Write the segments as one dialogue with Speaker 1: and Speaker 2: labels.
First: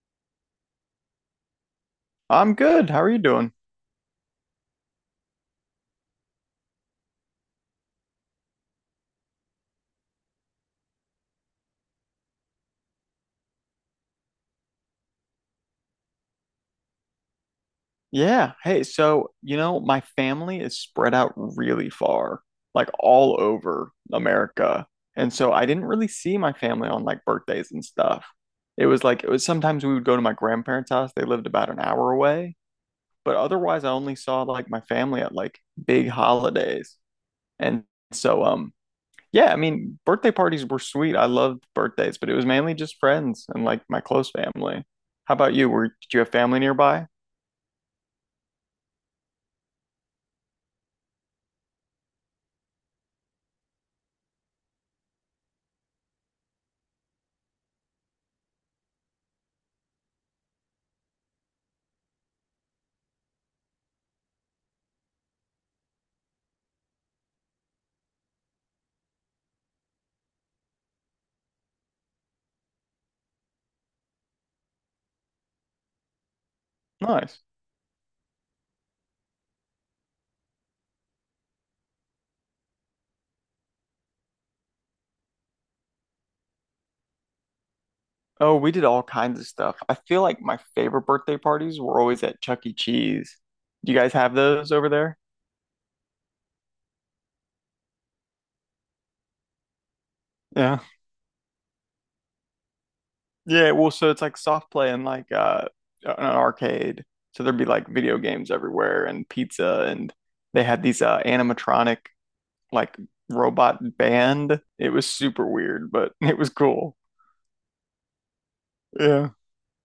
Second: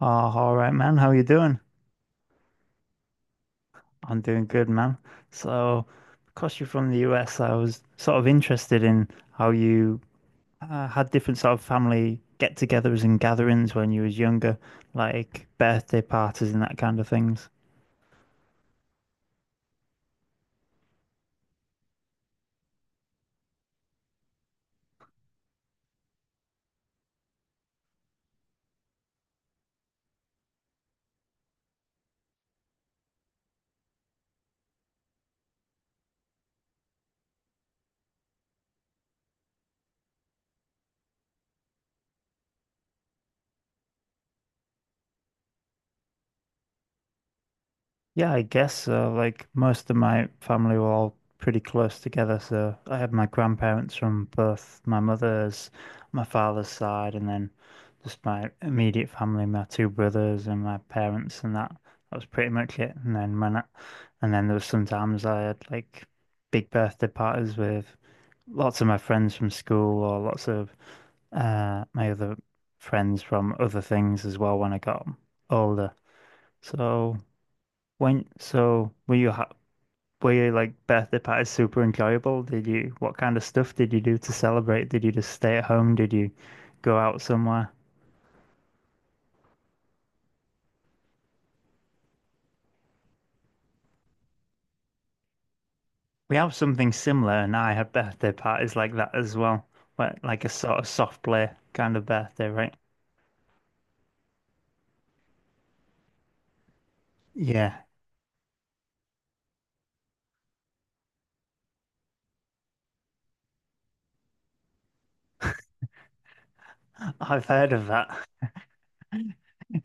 Speaker 1: Oh, all right, man. How you doing?
Speaker 2: I'm good. How are you doing?
Speaker 1: I'm doing good, man. So, because you're from the US, I was sort of interested in how you had different sort of family get-togethers and gatherings when you was younger, like birthday parties and that kind of things.
Speaker 2: Yeah. Hey, so, my family is spread out really far, like all over America. And so I didn't really see my family on like birthdays and stuff. It was like it was sometimes we would go to my grandparents' house. They lived about an hour away, but otherwise I only saw like my family at like big holidays. And so yeah, I mean, birthday parties were sweet. I loved birthdays, but it was mainly just friends and like my close family. How about you? Were did you have family nearby?
Speaker 1: Yeah, I guess so. Like most of my family were all pretty close together, so I had my grandparents from both my mother's, my father's side, and then just my immediate family, my two brothers and my parents, and that was pretty much it. And then there was sometimes I had like big birthday parties with lots of my friends from school or lots of my other friends from other things as well when I got older. So.
Speaker 2: Nice.
Speaker 1: When so were you ha were you like birthday parties super enjoyable? Did you what kind of stuff did you do to celebrate? Did you just stay at home? Did you go out somewhere?
Speaker 2: Oh, we did all kinds of stuff. I feel like my favorite birthday parties were always at Chuck E. Cheese. Do you guys have those over there?
Speaker 1: We have something similar, and I had birthday parties like that as well, where like a sort
Speaker 2: Yeah.
Speaker 1: of soft play kind of birthday, right?
Speaker 2: Yeah, well, so it's like soft play and like an arcade. So there'd be
Speaker 1: Yeah,
Speaker 2: like video games everywhere and pizza and they had these animatronic like robot band. It was super weird, but it was cool.
Speaker 1: I've heard of that.
Speaker 2: Yeah.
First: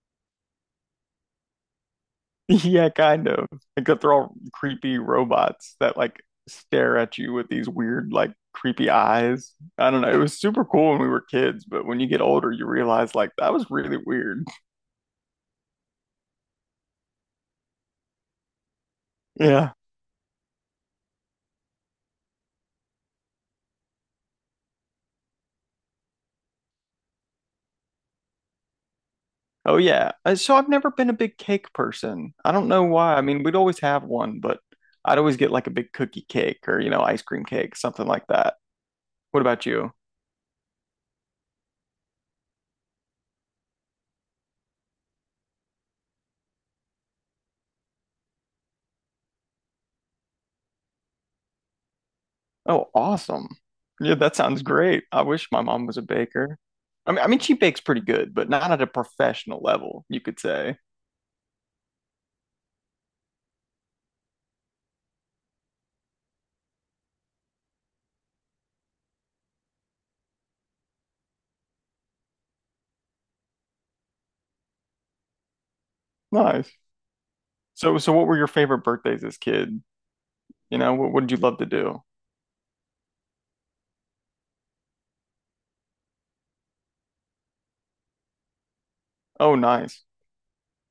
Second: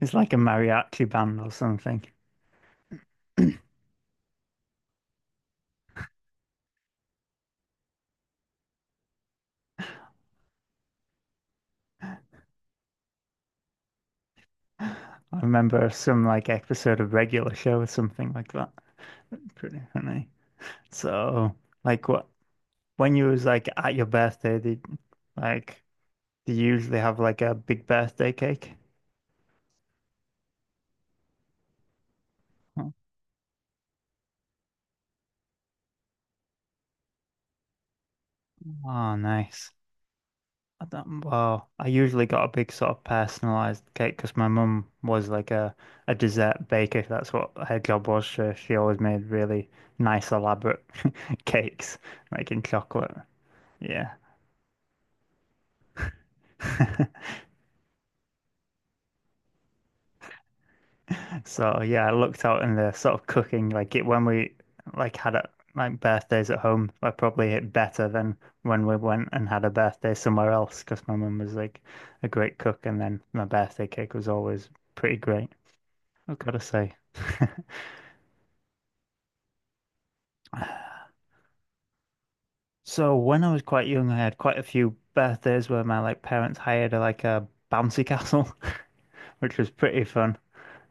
Speaker 1: It's like a mariachi band or something.
Speaker 2: Yeah, kind of. Except they're all creepy robots that like stare at you with these weird, like creepy eyes. I don't know. It was super cool when we were kids, but when you get older, you realize like that was really weird.
Speaker 1: I remember some like episode of Regular Show or something like that.
Speaker 2: Yeah.
Speaker 1: Pretty funny. So like what? When you was like at your birthday, did like do you usually have like a big birthday cake?
Speaker 2: Oh yeah. So I've never been a big cake person. I don't know
Speaker 1: Mm.
Speaker 2: why. I mean, we'd always have one, but I'd always get like a big cookie cake or, you know, ice cream cake, something like that.
Speaker 1: Oh,
Speaker 2: What about
Speaker 1: nice.
Speaker 2: you?
Speaker 1: I don't, well, I usually got a big sort of personalized cake because my mum was like a dessert baker. That's what her job was. So she always made really nice, elaborate cakes, like in
Speaker 2: Oh,
Speaker 1: chocolate.
Speaker 2: awesome.
Speaker 1: Yeah.
Speaker 2: Yeah, that sounds great. I wish my mom was a baker. I mean, I mean, she bakes pretty good, but not at a professional level, you could say.
Speaker 1: So yeah, I looked out in the sort of cooking, like it when we like had like birthdays at home, I probably hit better than when we went and had a birthday somewhere else because my mum was like a great cook, and then my birthday cake was always pretty great. I've got to
Speaker 2: Nice.
Speaker 1: say.
Speaker 2: So, what were your favorite birthdays as kid? You know, what did you love to do?
Speaker 1: So when I was quite young, I had quite a few birthdays where my like parents hired like a bouncy castle,
Speaker 2: Oh,
Speaker 1: which was pretty
Speaker 2: nice.
Speaker 1: fun.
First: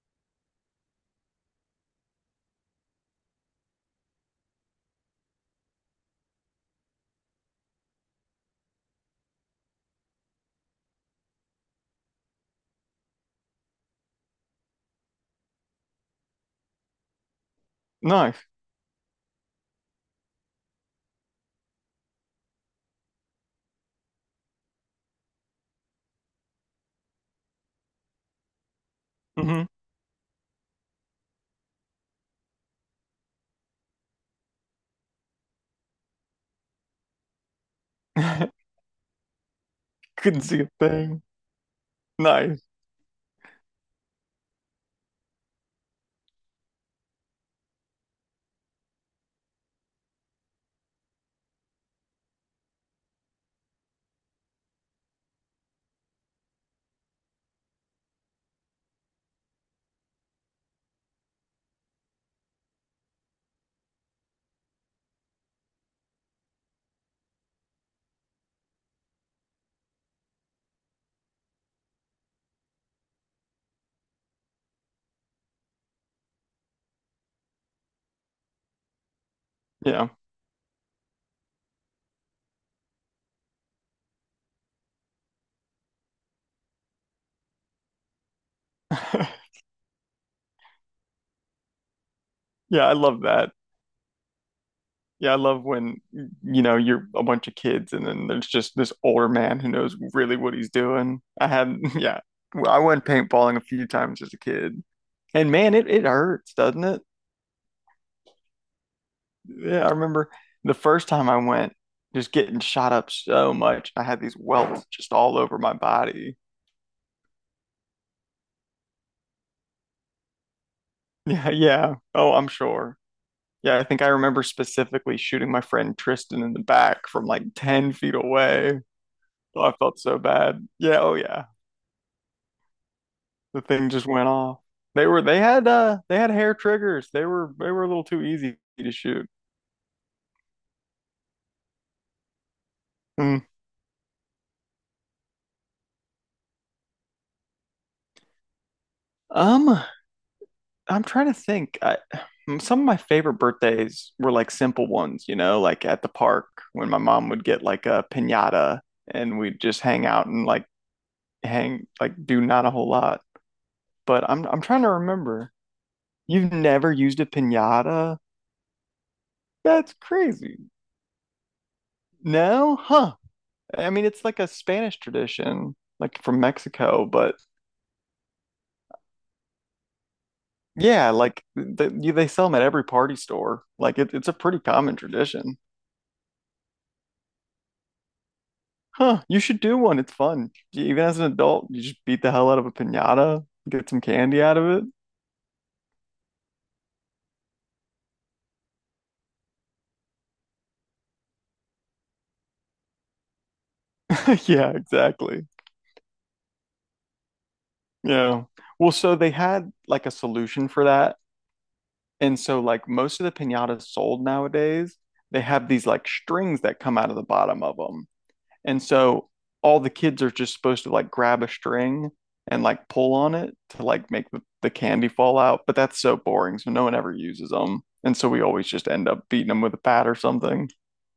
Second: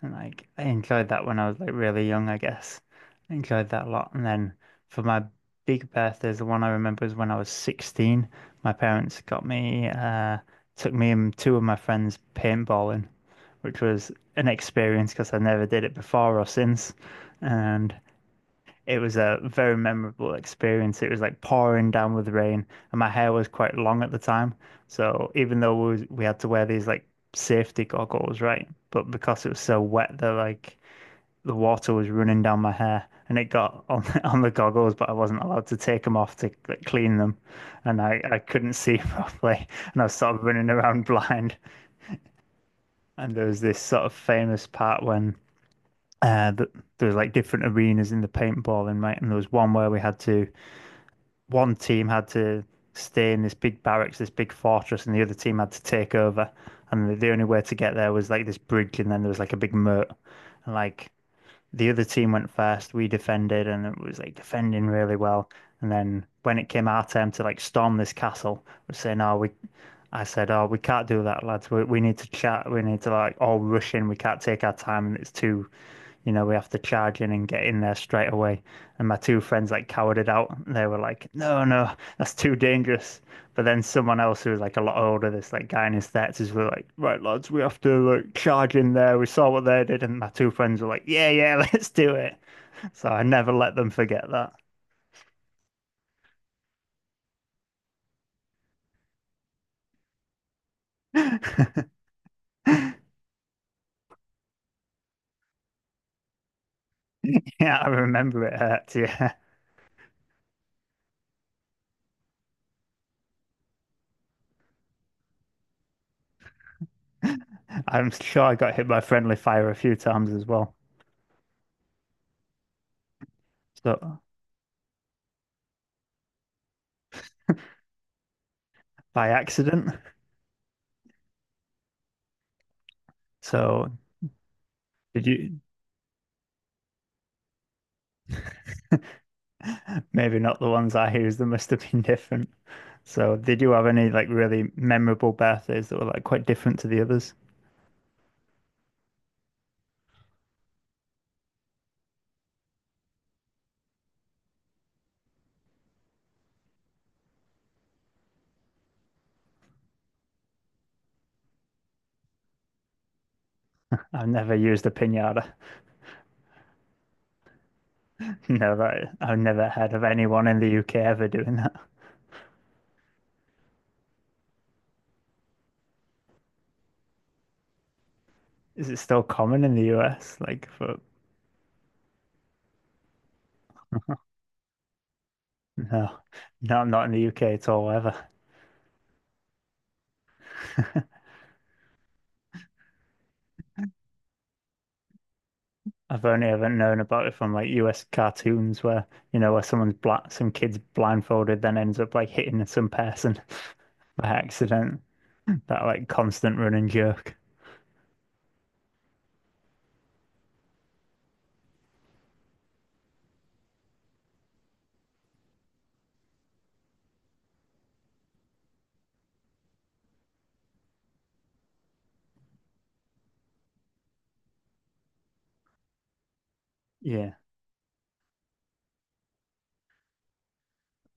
Speaker 1: And like I enjoyed that when I was like really young, I guess. I enjoyed that a lot. And then for my big birthdays, the one I remember is when I was 16. My parents got me, took me and two of my friends paintballing, which was an experience because I never did it before or since. And
Speaker 2: Nice.
Speaker 1: it was a very memorable experience. It was like pouring down with rain, and my hair was quite long at the time. So even though we had to wear these like safety goggles, right? But because it was
Speaker 2: hmm
Speaker 1: so wet, the water was running down my hair, and it got on on the goggles, but I wasn't allowed to take them off to like, clean them, and I couldn't see properly, and I was sort
Speaker 2: Couldn't
Speaker 1: of
Speaker 2: see a
Speaker 1: running around
Speaker 2: thing.
Speaker 1: blind.
Speaker 2: Nice.
Speaker 1: And there was this sort of famous part when th there was like different arenas in the paintballing, right? And there was one where we had to one team had to stay in this big barracks, this big fortress, and the other team had to take over. And the only way to get there was like this bridge, and then there was like a big moat. And like the other team went first. We defended, and it was like defending really well. And then when it came our turn to like storm this castle, we are saying, "Oh, we," I said, "Oh, we can't do that, lads. We need to chat. We need to like all rush in. We can't take our time, and it's too." You know, we have to charge in and get in there straight away. And my two friends like
Speaker 2: Yeah.
Speaker 1: cowered it out. They were like, no, no, that's too dangerous. But then someone else who was like a lot older, this like guy in his thirties, were like, "Right, lads, we have to like charge in there." We saw what they did, and my two friends were like, "Yeah, yeah, let's do it."
Speaker 2: Yeah, I
Speaker 1: So I
Speaker 2: love
Speaker 1: never
Speaker 2: that.
Speaker 1: let them forget that.
Speaker 2: Yeah, I love when you know you're a bunch of kids and then there's just this older man who knows really what he's doing. I had yeah, well, I went paintballing a few times as a kid. And man, it hurts, doesn't it?
Speaker 1: Yeah, I remember it hurt. Yeah,
Speaker 2: Yeah, I remember the first time I went just getting shot up so much. I had these welts just all over my body.
Speaker 1: I'm sure I got hit by friendly fire a few times as well.
Speaker 2: Yeah, yeah. Oh, I'm sure. Yeah, I think I
Speaker 1: So
Speaker 2: remember specifically shooting my friend Tristan in the back from like 10 feet away.
Speaker 1: by
Speaker 2: Oh, I
Speaker 1: accident.
Speaker 2: felt so bad. Yeah, oh yeah. The thing
Speaker 1: So
Speaker 2: just went off. They were
Speaker 1: did
Speaker 2: they
Speaker 1: you?
Speaker 2: had they had hair triggers. They were a little too easy to shoot.
Speaker 1: Maybe not the ones I used. They must have been different. So
Speaker 2: Hmm.
Speaker 1: did you have any like really memorable birthdays that were like quite different to the others?
Speaker 2: Um, I'm trying to think. I Some of my favorite birthdays were like simple ones, you know, like at the park when my mom would get like a piñata and we'd just hang out and like hang like do not a whole lot.
Speaker 1: I've
Speaker 2: But I'm
Speaker 1: never
Speaker 2: I'm trying
Speaker 1: used
Speaker 2: to
Speaker 1: a
Speaker 2: remember.
Speaker 1: pinata.
Speaker 2: You've never used a piñata?
Speaker 1: Never. I've never
Speaker 2: That's
Speaker 1: heard of anyone in the
Speaker 2: crazy.
Speaker 1: UK ever doing that.
Speaker 2: No? Huh. I mean, it's like a Spanish tradition, like from Mexico, but
Speaker 1: Is it still common in the US? Like for
Speaker 2: yeah, like they sell them at every party store. Like it's a pretty common tradition.
Speaker 1: no, no, not in the UK at all ever.
Speaker 2: Huh, you should do one. It's fun. Even as an adult, you just beat the hell out of a piñata, get some candy out of it.
Speaker 1: I've only ever known about it from like US cartoons where where someone's black, some kid's blindfolded, then ends up like hitting some person by
Speaker 2: Yeah,
Speaker 1: accident.
Speaker 2: exactly.
Speaker 1: That like constant running jerk.
Speaker 2: Yeah. Well, so they had like a solution for that. And so like most of the piñatas sold nowadays, they have these like strings that come out of the bottom of them. And so all the kids are just supposed to like grab a string and like pull on it to like make the candy fall out. But that's so boring. So no one ever
Speaker 1: Yeah.
Speaker 2: uses them. And so we always just end up beating them with a bat or something.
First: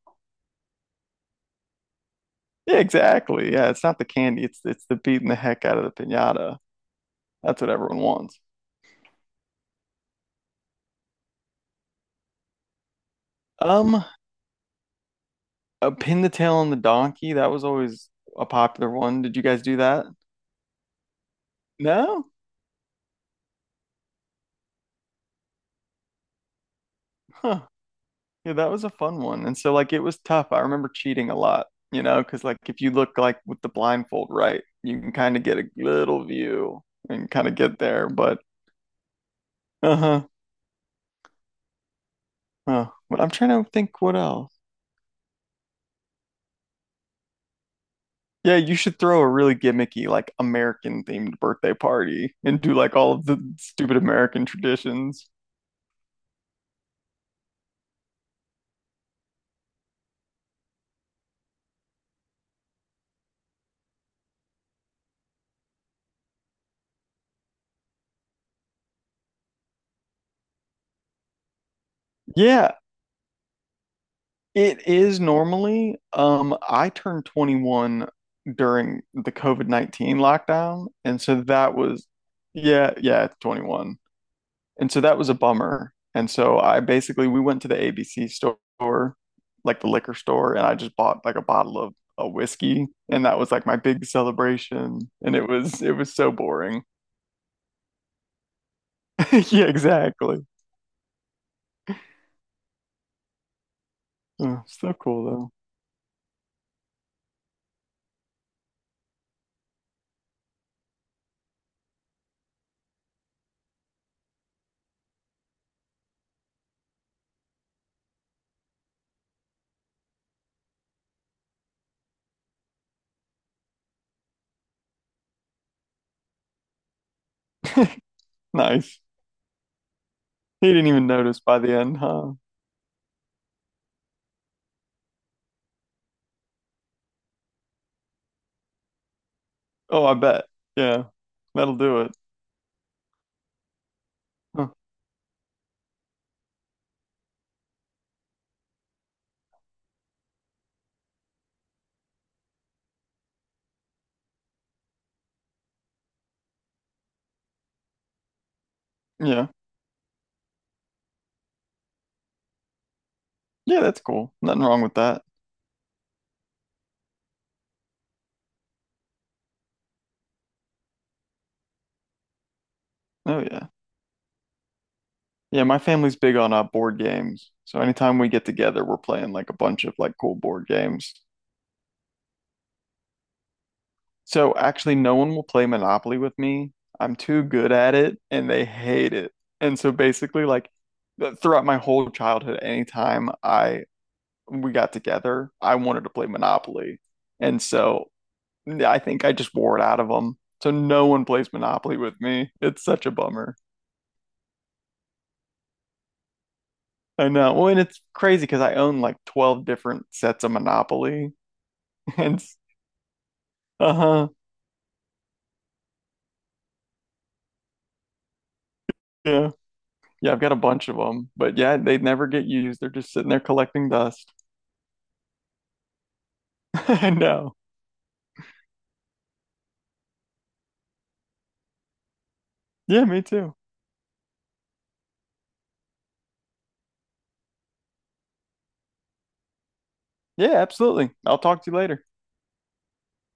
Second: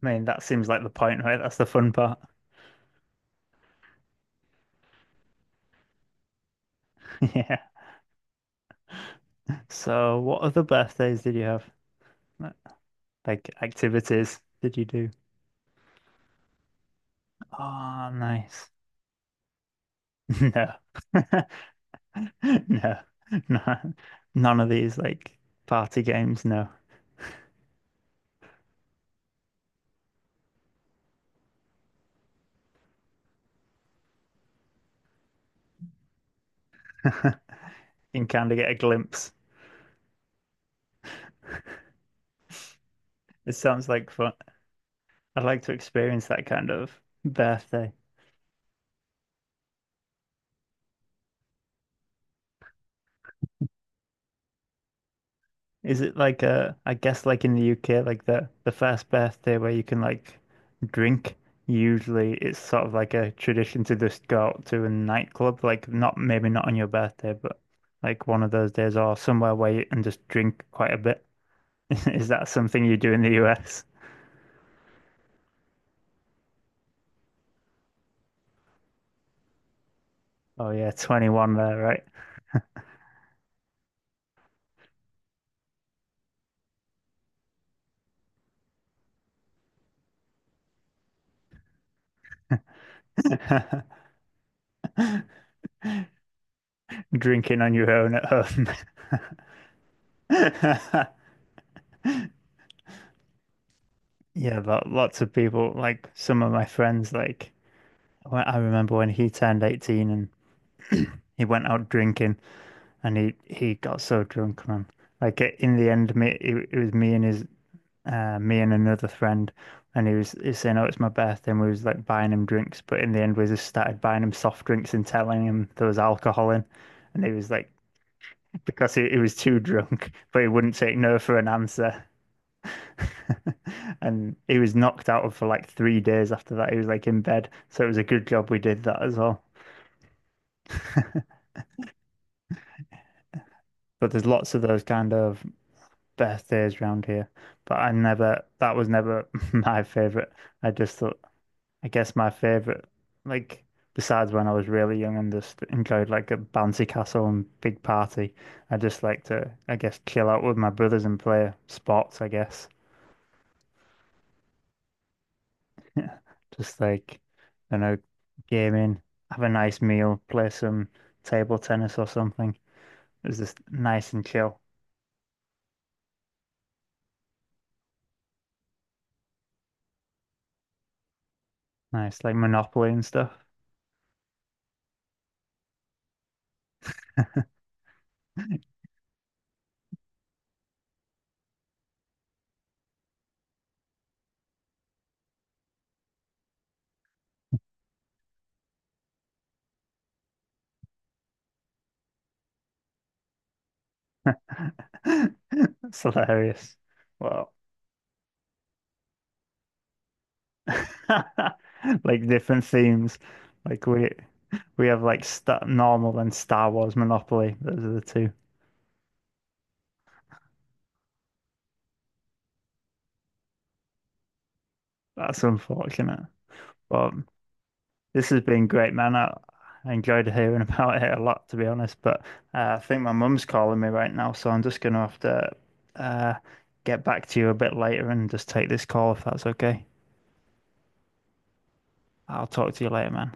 Speaker 1: I mean, that seems like the point, right? That's the fun part.
Speaker 2: Yeah, exactly. Yeah, it's not the candy, it's the beating the heck out of the piñata.
Speaker 1: Yeah.
Speaker 2: That's what everyone wants.
Speaker 1: So, what other birthdays did you have? Like, Like
Speaker 2: Um,
Speaker 1: activities did you do?
Speaker 2: pin the tail on the donkey, that was always
Speaker 1: Ah,
Speaker 2: a
Speaker 1: nice.
Speaker 2: popular one. Did you guys do that?
Speaker 1: No.
Speaker 2: No?
Speaker 1: No. No. None of these like party games, no.
Speaker 2: Huh. Yeah, that was a fun one. And so like it was tough. I remember cheating a lot, you know, because like if you look like with the blindfold right, you can kind of get a little view and kind of get there.
Speaker 1: You can
Speaker 2: But
Speaker 1: kind of get a glimpse.
Speaker 2: uh-huh. But I'm
Speaker 1: It
Speaker 2: trying to
Speaker 1: sounds
Speaker 2: think
Speaker 1: like
Speaker 2: what
Speaker 1: fun.
Speaker 2: else.
Speaker 1: I'd like to experience that kind of birthday.
Speaker 2: Yeah, you should throw a really gimmicky, like American themed birthday party and do like all of the stupid American traditions.
Speaker 1: Is it like I guess like in the UK, like the first birthday where you can like drink, usually it's sort of like a tradition to just go out to a nightclub, like not maybe not on your birthday, but like one of those days or somewhere where you and just drink quite a bit. Is that
Speaker 2: Yeah,
Speaker 1: something you do in the US?
Speaker 2: it is normally. I turned 21 during the COVID-19
Speaker 1: Oh
Speaker 2: lockdown,
Speaker 1: yeah,
Speaker 2: and so
Speaker 1: 21
Speaker 2: that
Speaker 1: there,
Speaker 2: was, yeah, yeah, it's 21. And so that was a bummer. And so I basically we went to the ABC store, like the liquor store, and I just bought like a bottle of a whiskey, and that was like my
Speaker 1: right?
Speaker 2: big celebration. And it was so boring.
Speaker 1: Drinking on your own at home.
Speaker 2: Yeah, exactly.
Speaker 1: Yeah,
Speaker 2: Oh,
Speaker 1: but
Speaker 2: so
Speaker 1: lots
Speaker 2: cool
Speaker 1: of
Speaker 2: though.
Speaker 1: people, like some of my friends, like I remember when he turned 18 and he went out drinking and he got so drunk, man. Like eh, in the end, it was me and his me and another friend, and he was saying, "Oh, it's my birthday," and we was like buying him drinks. But in the end, we just started buying him soft drinks and telling him there was alcohol in, and he was like, because
Speaker 2: Nice.
Speaker 1: he was too drunk, but he
Speaker 2: He
Speaker 1: wouldn't
Speaker 2: didn't
Speaker 1: take
Speaker 2: even
Speaker 1: no for
Speaker 2: notice
Speaker 1: an
Speaker 2: by the end,
Speaker 1: answer.
Speaker 2: huh?
Speaker 1: And he was knocked out of for like 3 days after that. He was like in bed. So it was a good job we did that as well.
Speaker 2: Oh, I bet. Yeah. That'll do it.
Speaker 1: But there's lots of
Speaker 2: Huh.
Speaker 1: those kind of best days round here, but I never, that was never my favorite. I just thought, I guess my favorite, like, besides when I was really young and just enjoyed like a bouncy castle and big party, I just like
Speaker 2: Yeah.
Speaker 1: to, I guess, chill out with my brothers and play sports, I guess.
Speaker 2: Yeah, that's cool. Nothing wrong with that.
Speaker 1: Yeah, just like, you know, gaming, have a nice meal, play some table tennis or something. It was
Speaker 2: Oh
Speaker 1: just
Speaker 2: yeah.
Speaker 1: nice and chill.
Speaker 2: Yeah, my family's big on board games. So anytime we get together, we're playing like a bunch of like cool board games.
Speaker 1: Nice, like Monopoly and stuff.
Speaker 2: So actually no one will play Monopoly with me. I'm too good at it and they hate it. And so basically like throughout my whole childhood, anytime I we got together, I wanted to play Monopoly. And so I think I just wore it out of them. So no one plays Monopoly with me. It's such a bummer.
Speaker 1: It's hilarious.
Speaker 2: I
Speaker 1: Well,
Speaker 2: know. Well, and it's crazy because I own like 12 different sets of Monopoly.
Speaker 1: like
Speaker 2: And
Speaker 1: different themes. Like we
Speaker 2: uh-huh.
Speaker 1: we have like Star normal and Star Wars Monopoly. Those are the two.
Speaker 2: Yeah. Yeah, I've got a bunch of them. But yeah, they never get used. They're just sitting there collecting dust.
Speaker 1: That's unfortunate.
Speaker 2: I
Speaker 1: But
Speaker 2: know.
Speaker 1: this has been great, man. I enjoyed hearing about it a lot, to be honest. But I think
Speaker 2: Yeah,
Speaker 1: my
Speaker 2: me
Speaker 1: mum's
Speaker 2: too.
Speaker 1: calling me right now, so I'm just gonna have to uh, get back to you a bit later and just take this call if that's okay.
Speaker 2: Yeah, absolutely. I'll talk to you later.
Speaker 1: I'll talk to you later, man.